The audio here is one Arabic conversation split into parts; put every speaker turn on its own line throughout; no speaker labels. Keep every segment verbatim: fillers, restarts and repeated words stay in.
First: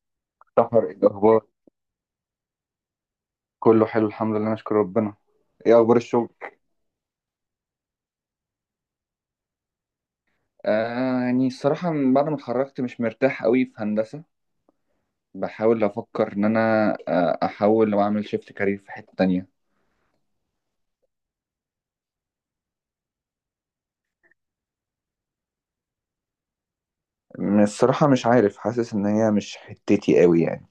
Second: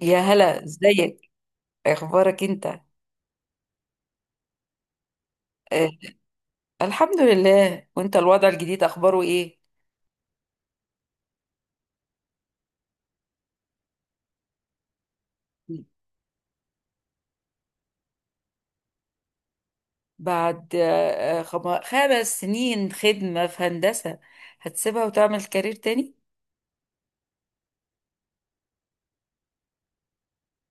يا هلا،
سحر، إيه
ازيك؟
الأخبار؟
اخبارك انت؟
كله حلو الحمد لله نشكر ربنا. إيه
آه،
أخبار الشغل؟
الحمد لله. وانت الوضع الجديد اخباره ايه؟
آه يعني الصراحة من بعد ما اتخرجت مش مرتاح قوي في هندسة. بحاول أفكر إن أنا آه، أحاول وأعمل شيفت كارير في حتة تانية.
بعد آه، خم- خمس سنين خدمة في هندسة هتسيبها وتعمل كارير تاني؟
م- الصراحة مش عارف، حاسس إن هي مش حتتي قوي يعني.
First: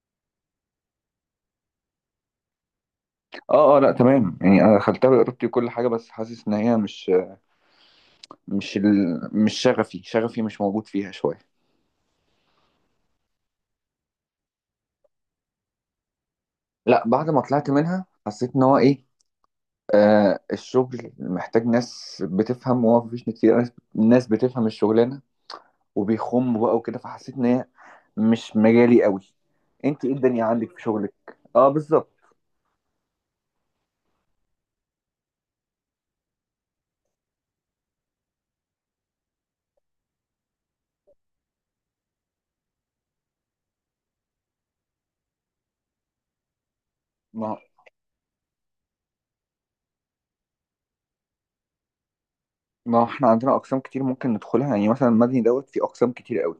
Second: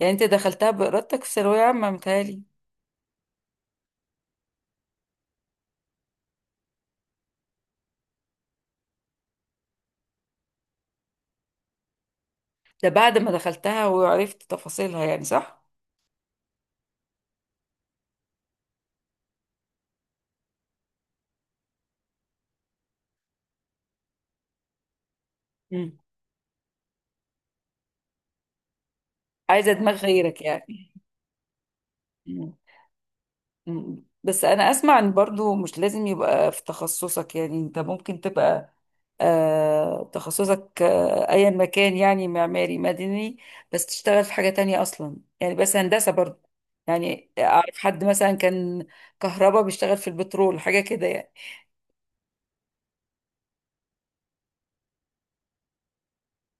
يعني انت دخلتها بإرادتك في ثانوية عامة، متهيألي.
آه آه لأ تمام، يعني أنا دخلتها بإرادتي وكل حاجة، بس حاسس إن هي مش مش ال... مش شغفي، شغفي مش موجود فيها شوية.
ده بعد ما دخلتها وعرفت تفاصيلها يعني، صح؟
لأ بعد ما طلعت منها حسيت إن هو إيه، آه الشغل محتاج ناس بتفهم، وهو مفيش ناس كتير، ناس ناس بتفهم الشغلانة
مم.
وبيخموا بقى وكده، فحسيت ان هي مش مجالي قوي.
عايزة دماغ
انت ايه
غيرك
الدنيا عندك في
يعني.
شغلك؟ اه بالظبط.
مم. بس انا اسمع ان برضو مش لازم يبقى في تخصصك، يعني انت ممكن تبقى آه تخصصك آه ايا مكان، يعني معماري، مدني، بس تشتغل في حاجة تانية اصلا، يعني بس هندسة برضو. يعني
ما
اعرف حد مثلا كان كهرباء بيشتغل في البترول، حاجة كده يعني.
ما احنا عندنا اقسام كتير ممكن ندخلها يعني، مثلا المدني دوت في اقسام كتير قوي.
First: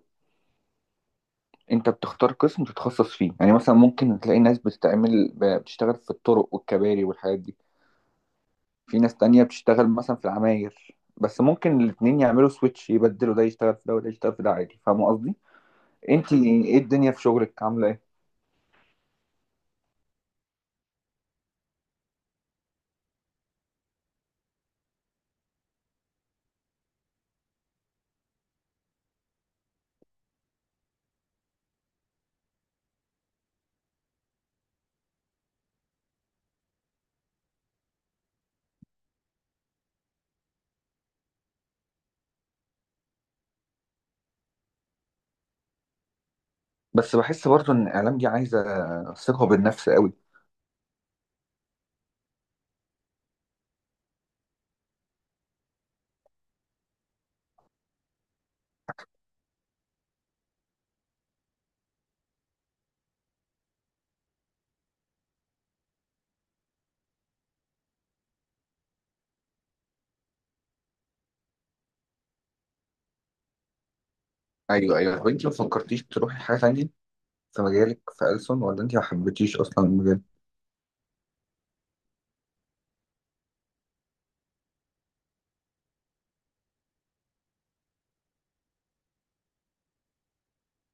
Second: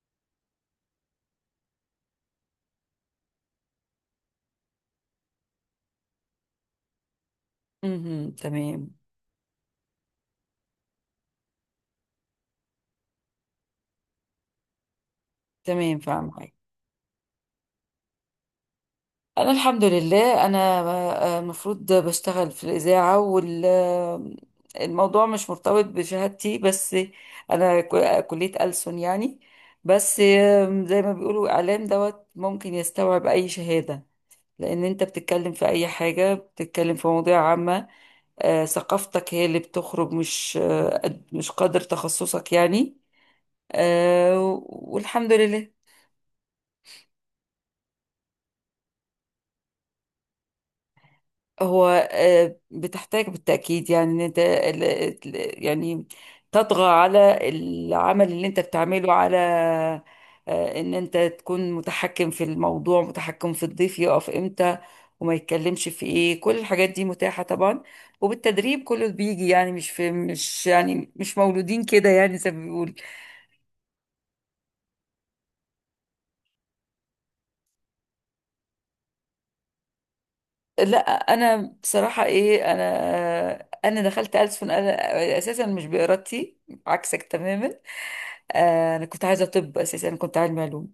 انت بتختار قسم تتخصص فيه، يعني مثلا ممكن تلاقي ناس بتتعمل ب- بتشتغل في الطرق والكباري والحاجات دي.
مهم، تمام.
في ناس تانية بتشتغل مثلا في العماير، بس ممكن الاتنين يعملوا سويتش، يبدلوا ده يشتغل في ده وده يشتغل في ده عادي. فاهم قصدي؟
تمام،
انت
فاهمة.
ايه الدنيا في شغلك عامله ايه؟
انا الحمد لله، انا آه، المفروض بشتغل في الاذاعه، والموضوع مش مرتبط بشهادتي. بس انا ك- كليه ألسن يعني. بس زي ما بيقولوا اعلام دوت ممكن يستوعب اي شهاده، لان انت بتتكلم في اي حاجه، بتتكلم في مواضيع عامه. آه، ثقافتك هي اللي بتخرج، مش آه، قد- مش قدر تخصصك يعني. آه، والحمد لله.
بس بحس برضو ان الاعلام دي عايزه ثقه بالنفس قوي.
هو آه، بتحتاج بالتأكيد، يعني ان انت ال- ال- يعني تطغى على العمل اللي انت بتعمله، على آه، ان انت تكون متحكم في الموضوع، متحكم في الضيف يقف امتى وما يتكلمش في ايه. كل الحاجات دي متاحة طبعا، وبالتدريب كله بيجي يعني، مش في مش يعني مش مولودين كده، يعني زي ما بيقول.
ايوه ايوه. طب انت ما فكرتيش تروحي حاجه تانية في مجالك في ألسن، ولا انت ما حبيتيش اصلا المجال؟
لا، انا بصراحة ايه، انا انا دخلت ألسن انا اساسا مش بإرادتي، عكسك تماما. آه، انا كنت عايزه طب اساسا. انا كنت علمي علوم،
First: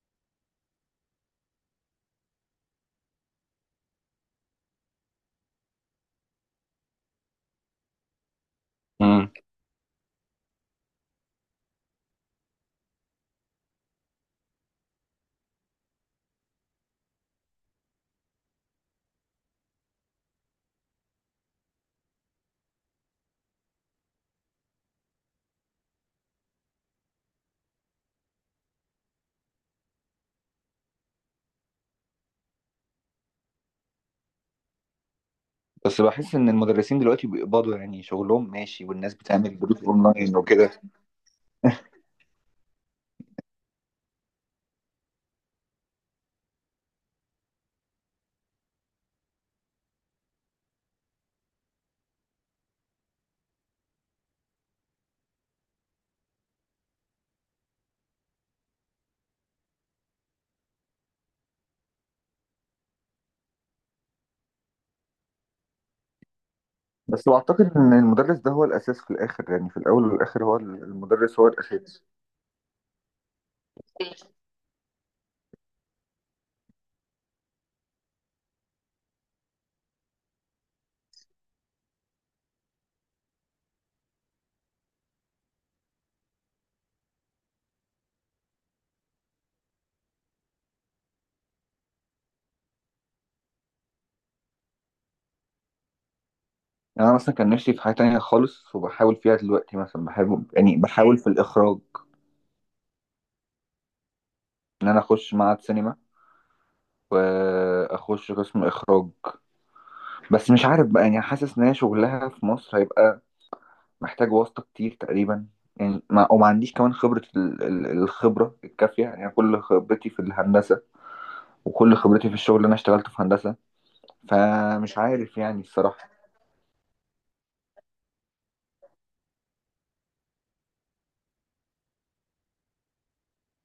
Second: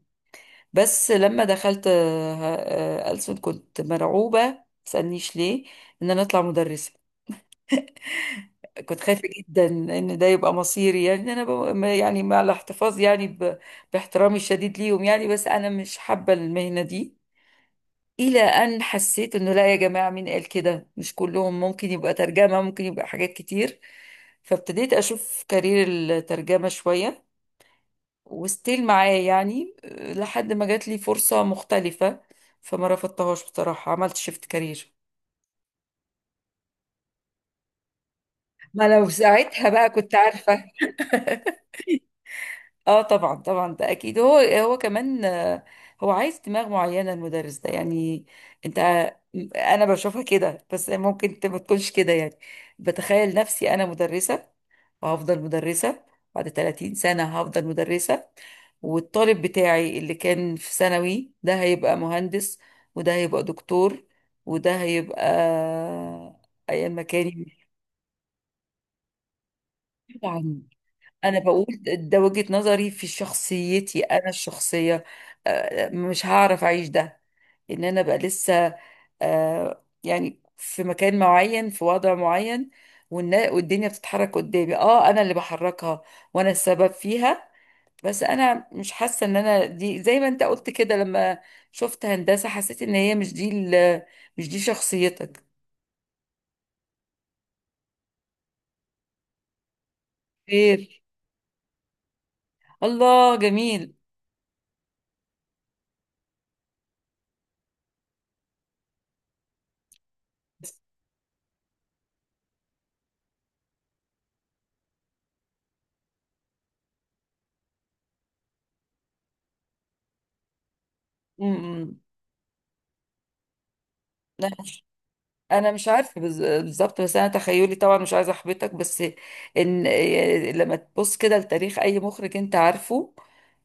بس لما دخلت آه، آه، ألسن كنت مرعوبه، ما تسالنيش ليه. ان انا اطلع مدرسه، كنت خايفه
امم.
جدا ان ده يبقى مصيري. يعني إن انا ب... ما- يعني مع الاحتفاظ، يعني ب... باحترامي الشديد ليهم يعني، بس انا مش حابه المهنه دي. الى ان حسيت انه لا، يا جماعه، مين قال كده؟ مش كلهم ممكن يبقى ترجمه، ممكن يبقى حاجات كتير. فابتديت اشوف كارير الترجمه شويه وستيل معاه يعني، آه، لحد ما جات لي فرصة مختلفة، فما رفضتهاش بصراحة، عملت شيفت كارير.
بس بحس ان المدرسين دلوقتي بيقبضوا يعني، شغلهم ماشي
ما لو
والناس بتعمل
ساعتها
دروس
بقى كنت
اونلاين
عارفة.
وكده.
اه، طبعا طبعا، ده اكيد. هو هو كمان آه، هو عايز دماغ معينة المدرس ده يعني، انت. انا بشوفها كده، بس ممكن انت ما تكونش كده يعني. بتخيل نفسي انا مدرسة، وهفضل مدرسة. بعد ثلاثين سنة هفضل مدرسة، والطالب بتاعي اللي كان في ثانوي ده هيبقى مهندس، وده هيبقى دكتور، وده هيبقى أيا ما
بس
كان،
بعتقد ان المدرس ده هو الاساس في الاخر، يعني في الاول
مسؤول
والاخر هو
عني. أنا
المدرس هو
بقول
الاساس.
ده وجهة نظري في شخصيتي أنا الشخصية. آه، مش هعرف أعيش ده، إن أنا بقى لسه آه، يعني في مكان معين، في وضع معين، والنا- والدنيا بتتحرك قدامي. اه، انا اللي بحركها وانا السبب فيها. بس انا مش حاسه ان انا دي، زي ما انت قلت كده، لما شفت هندسه حسيت ان هي مش دي ال- مش دي شخصيتك.
يعني انا مثلا كان نفسي في حاجه تانية خالص، وبحاول فيها دلوقتي، مثلا بحاول يعني
غير،
بحاول في الاخراج،
الله جميل.
ان انا اخش معهد سينما واخش قسم اخراج. بس مش عارف بقى، يعني حاسس ان هي شغلها في مصر هيبقى محتاج واسطة كتير تقريبا. يعني ما وما عنديش كمان خبرة ال- ال- الخبرة الكافية، يعني كل خبرتي في الهندسة وكل
امم
خبرتي في الشغل اللي انا اشتغلته في هندسة،
انا مش
فمش عارف يعني
أنا مش
الصراحة.
عارفه بز- بالظبط، بس انا تخيلي، طبعا مش عايزه احبطك، بس ان إيه، لما تبص كده لتاريخ اي مخرج انت عارفه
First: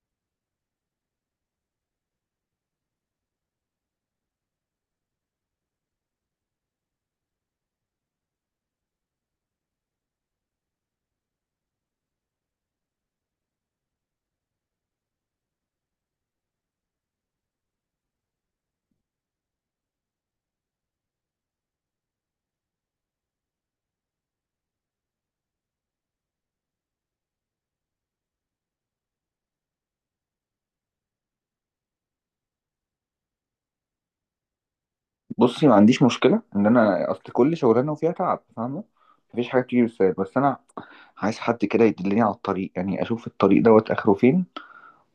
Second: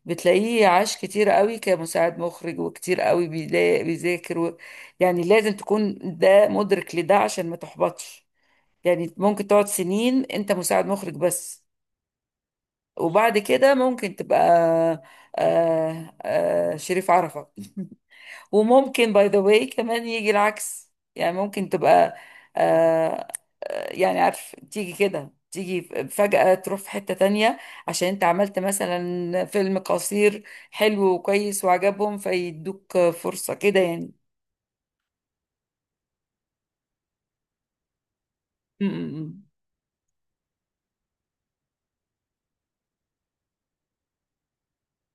بتلاقيه عاش كتير قوي كمساعد مخرج، وكتير قوي بيلا- بيذاكر و... يعني لازم تكون ده مدرك لده عشان ما تحبطش. يعني ممكن تقعد سنين انت مساعد مخرج بس، وبعد كده ممكن تبقى آه آه شريف عرفة. وممكن باي ذا واي كمان يجي العكس، يعني ممكن تبقى آه يعني، عارف، تيجي كده تيجي، فجأة تروح في حتة تانية عشان انت عملت مثلا فيلم قصير حلو وكويس وعجبهم، فيدوك فرصة كده يعني.
بصي، ما عنديش مشكلة ان انا اصل كل شغلانة وفيها تعب، فاهمة؟
م- م- م.
مفيش حاجة بتيجي بالسهل، بس انا عايز حد كده يدلني على الطريق، يعني اشوف الطريق دوت اخره فين،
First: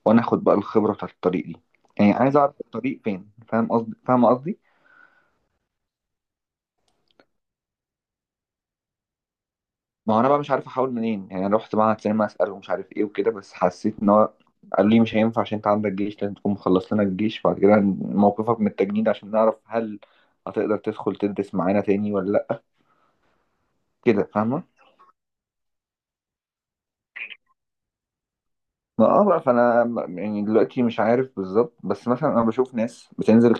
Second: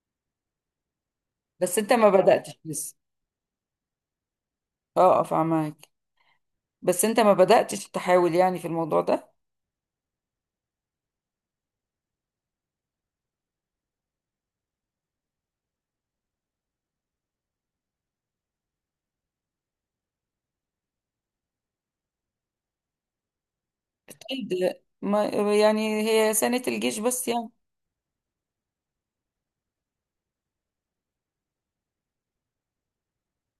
وانا اخد بقى الخبره بتاعت الطريق دي.
بس انت ما
يعني عايز اعرف
بدأتش لسه.
الطريق فين. فاهم قصدي؟ فاهم قصدي؟
اه اه، فاهمك. بس انت ما بدأتش تحاول يعني في الموضوع ده.
ما هو انا بقى مش عارف احاول منين يعني. انا رحت معهد سينما اساله ومش عارف ايه وكده، بس حسيت ان هو قالوا لي مش هينفع عشان انت عندك جيش، لازم تكون مخلص لنا الجيش بعد كده موقفك من التجنيد عشان نعرف هل هتقدر تدخل تدرس معانا تاني ولا لا. كده
أكيد.
فاهمه؟
ما يعني هي سنة الجيش بس يعني.
ما اه بقى، فانا م- يعني دلوقتي مش عارف بالظبط، بس مثلا انا بشوف ناس بتنزل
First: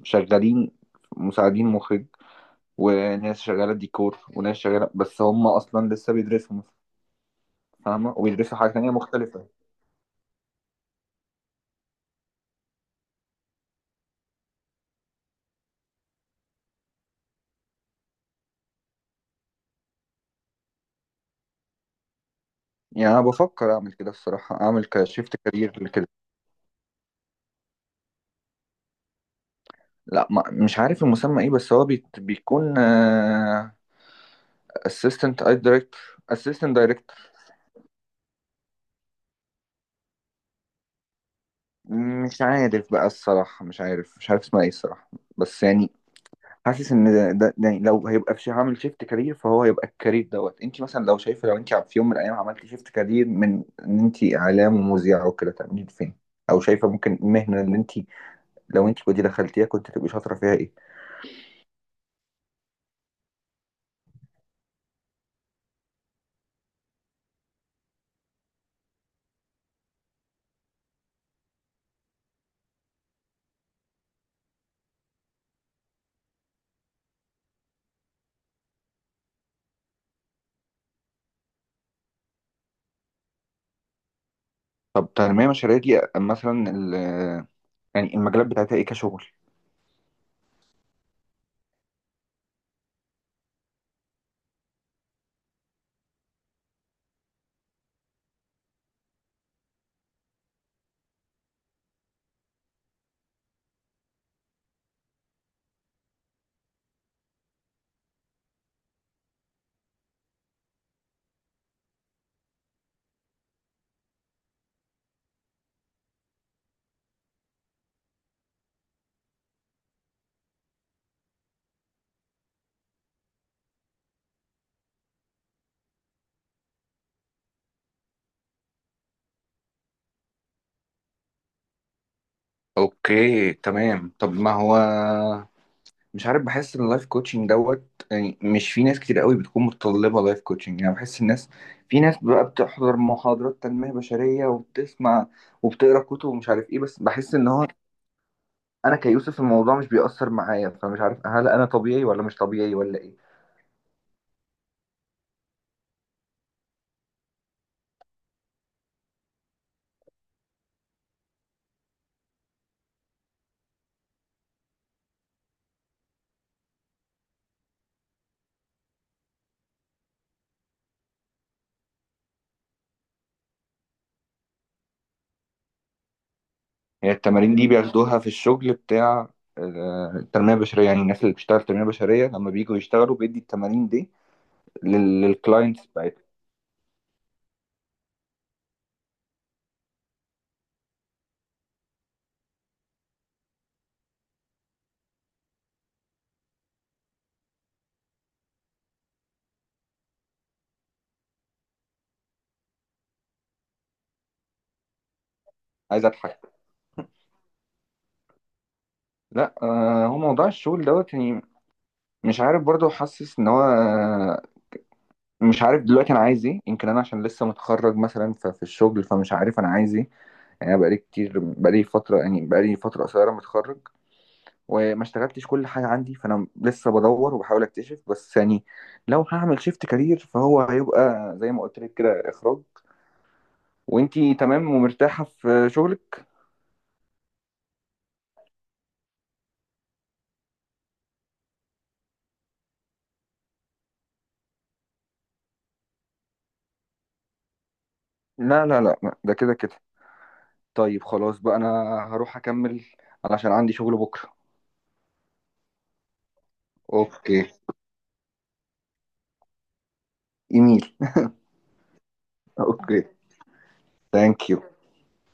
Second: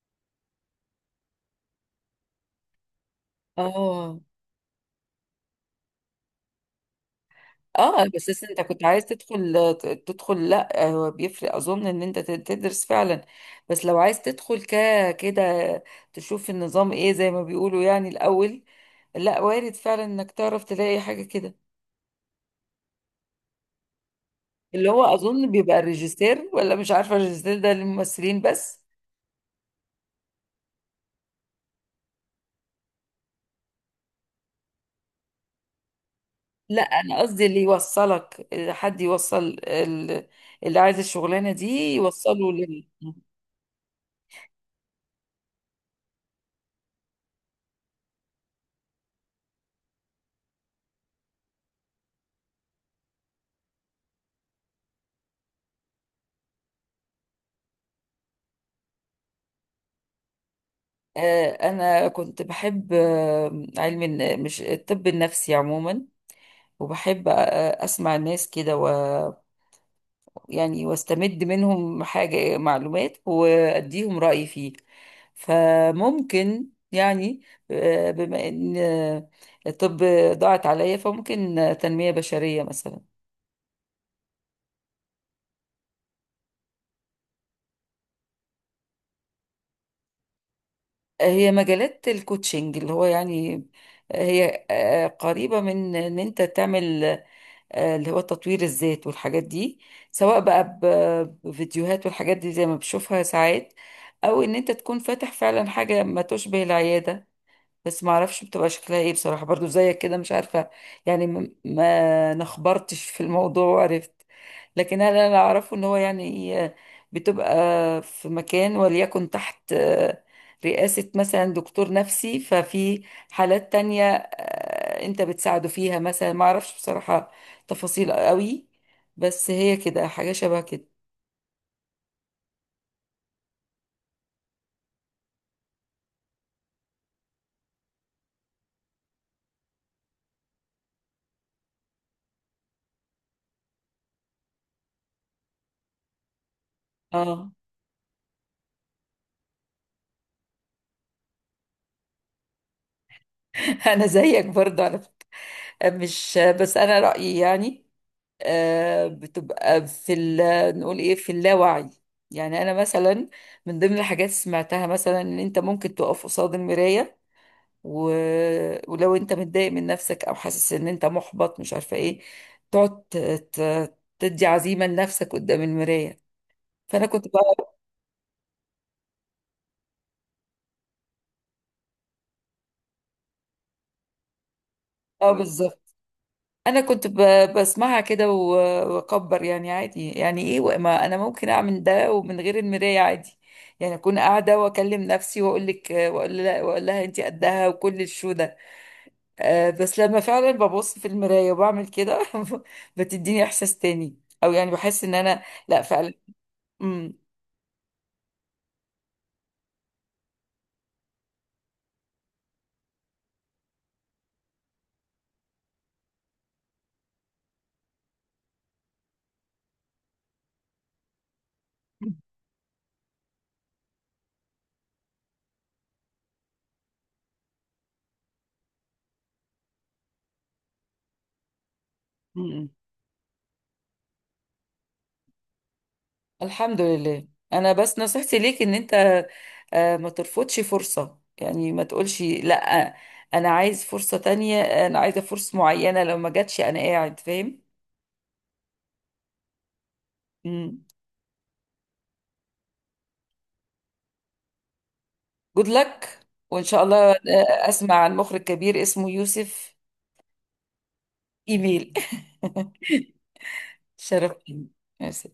كشغالين مساعدين مخرج، وناس شغاله
اه
ديكور، وناس شغاله بس هم اصلا لسه بيدرسوا.
اه،
فاهمة؟
بس أصل
وبيدرسوا
انت
حاجة
كنت
تانية
عايز
مختلفة.
تدخل. تدخل، لا هو بيفرق، اظن ان انت تدرس فعلا، بس لو عايز تدخل ك كده، تشوف النظام ايه، زي ما بيقولوا يعني الاول. لا، وارد فعلا انك تعرف تلاقي حاجة كده،
يعني أنا بفكر أعمل كده الصراحة، أعمل
اللي هو
كشيفت
اظن بيبقى
كارير كده.
الريجستير، ولا مش عارفة الريجستير ده للممثلين بس.
لا، ما مش عارف المسمى إيه، بس هو بيت بيكون آه، assistant director. Assistant
لا،
director.
انا قصدي اللي يوصلك. حد يوصل ال- اللي عايز الشغلانة دي،
مش
يوصله لل
عارف بقى الصراحة، مش عارف مش عارف اسمها إيه الصراحة، بس يعني حاسس إن ده, ده يعني لو هيبقى في شي- هعمل شيفت كارير فهو هيبقى الكارير دوت. أنت مثلا لو شايفة، لو أنت في يوم من الأيام عملتي شيفت كارير من إن أنت إعلام ومذيعة وكده، تعملي فين؟ أو شايفة ممكن المهنة اللي أنت لو أنت كنت دخلتيها كنت تبقي شاطرة فيها إيه؟
آه، انا كنت بحب آه، علم الن- مش الطب النفسي عموما. وبحب آه، اسمع الناس كده، و يعني واستمد منهم حاجة، معلومات، واديهم رأيي فيه. فممكن يعني آه، بما ان آه، الطب ضاعت عليا، فممكن آه، تنمية بشرية مثلا.
طب تنمية مشاريع دي مثلا ال- يعني المجالات بتاعتها ايه كشغل؟
هي مجالات الكوتشنج اللي هو، يعني هي آه، قريبة من ان انت تعمل آه، اللي هو تطوير الذات والحاجات دي، سواء بقى ب- بفيديوهات والحاجات دي زي ما بشوفها ساعات، او ان انت تكون فاتح فعلا حاجة ما تشبه العيادة. بس ما اعرفش بتبقى شكلها ايه بصراحة، برضو زيك كده مش عارفة. يعني م- ما نخبرتش في الموضوع وعرفت. لكن انا اللي اعرفه ان هو، يعني آه، بتبقى في مكان، وليكن تحت آه، رئاسة مثلا دكتور نفسي، ففي حالات تانية آه، انت بتساعده فيها مثلا. ما اعرفش بصراحة تفاصيل قوي، بس هي كده حاجة شبه كده.
اوكي تمام. طب ما هو مش عارف، بحس ان اللايف كوتشنج دوت يعني مش في ناس كتير قوي بتكون متطلبة لايف كوتشنج، يعني بحس الناس، في ناس بقى بتحضر محاضرات تنمية بشرية وبتسمع وبتقرا كتب ومش عارف ايه، بس بحس ان
اه.
هو انا كيوسف الموضوع مش بيأثر معايا، فمش عارف هل انا طبيعي ولا مش طبيعي ولا ايه.
انا زيك برضو على فكرة. مش بس انا رأيي يعني. آه، بتبقى في ال- نقول ايه، في اللاوعي. يعني انا مثلا من ضمن الحاجات سمعتها مثلا ان انت ممكن تقف قصاد المراية، و... ولو انت متضايق من نفسك او حاسس ان انت محبط، مش عارفة ايه، تقعد ت... ت... تدي عزيمة لنفسك قدام المراية. فانا
هي
كنت بقى،
التمارين دي بياخدوها في الشغل بتاع آه، التنمية البشرية، يعني الناس اللي بتشتغل تنمية بشرية لما بييجوا يشتغلوا بيدي التمارين دي لل-
اه بالظبط،
للكلاينتس بتاعتهم؟
انا كنت ب... بسمعها كده و... واكبر يعني عادي، يعني ايه و- ما انا ممكن اعمل ده ومن غير المرايه عادي. يعني اكون قاعده واكلم نفسي واقول لك واقول لها واقول لها انت قدها، وكل الشو ده. آه، بس لما فعلا ببص في المرايه وبعمل كده بتديني احساس تاني، او يعني بحس ان انا، لا
عايز
فعلا.
أضحك.
امم
لا آه، هو موضوع الشغل دوت يعني، مش عارف برضه، حاسس إن هو آه، مش عارف دلوقتي أنا عايز إيه، يمكن أنا عشان لسه متخرج مثلا ف- في الشغل فمش عارف أنا عايز إيه. يعني أنا بقالي كتير، بقالي
امم،
فترة، يعني بقالي فترة قصيرة متخرج وما اشتغلتش كل حاجة عندي، فأنا لسه بدور وبحاول أكتشف، بس يعني لو هعمل شيفت كارير فهو هيبقى زي ما قلت لك كده إخراج.
امم.
وإنتي تمام ومرتاحة في شغلك.
الحمد لله. انا بس نصيحتي ليك ان انت آه، ما ترفضش فرصة، يعني ما تقولش لا انا عايز فرصة تانية، انا عايزة فرصة معينة، لو ما جاتش انا قاعد. فاهم؟
لا لا لا، ده كده كده. طيب خلاص بقى أنا هروح أكمل علشان عندي شغل بكرة.
جود لك. وان شاء الله
أوكي.
آه، اسمع عن مخرج كبير اسمه يوسف.
إيميل.
ايميل.
أوكي. ثانك يو.
شرفتني.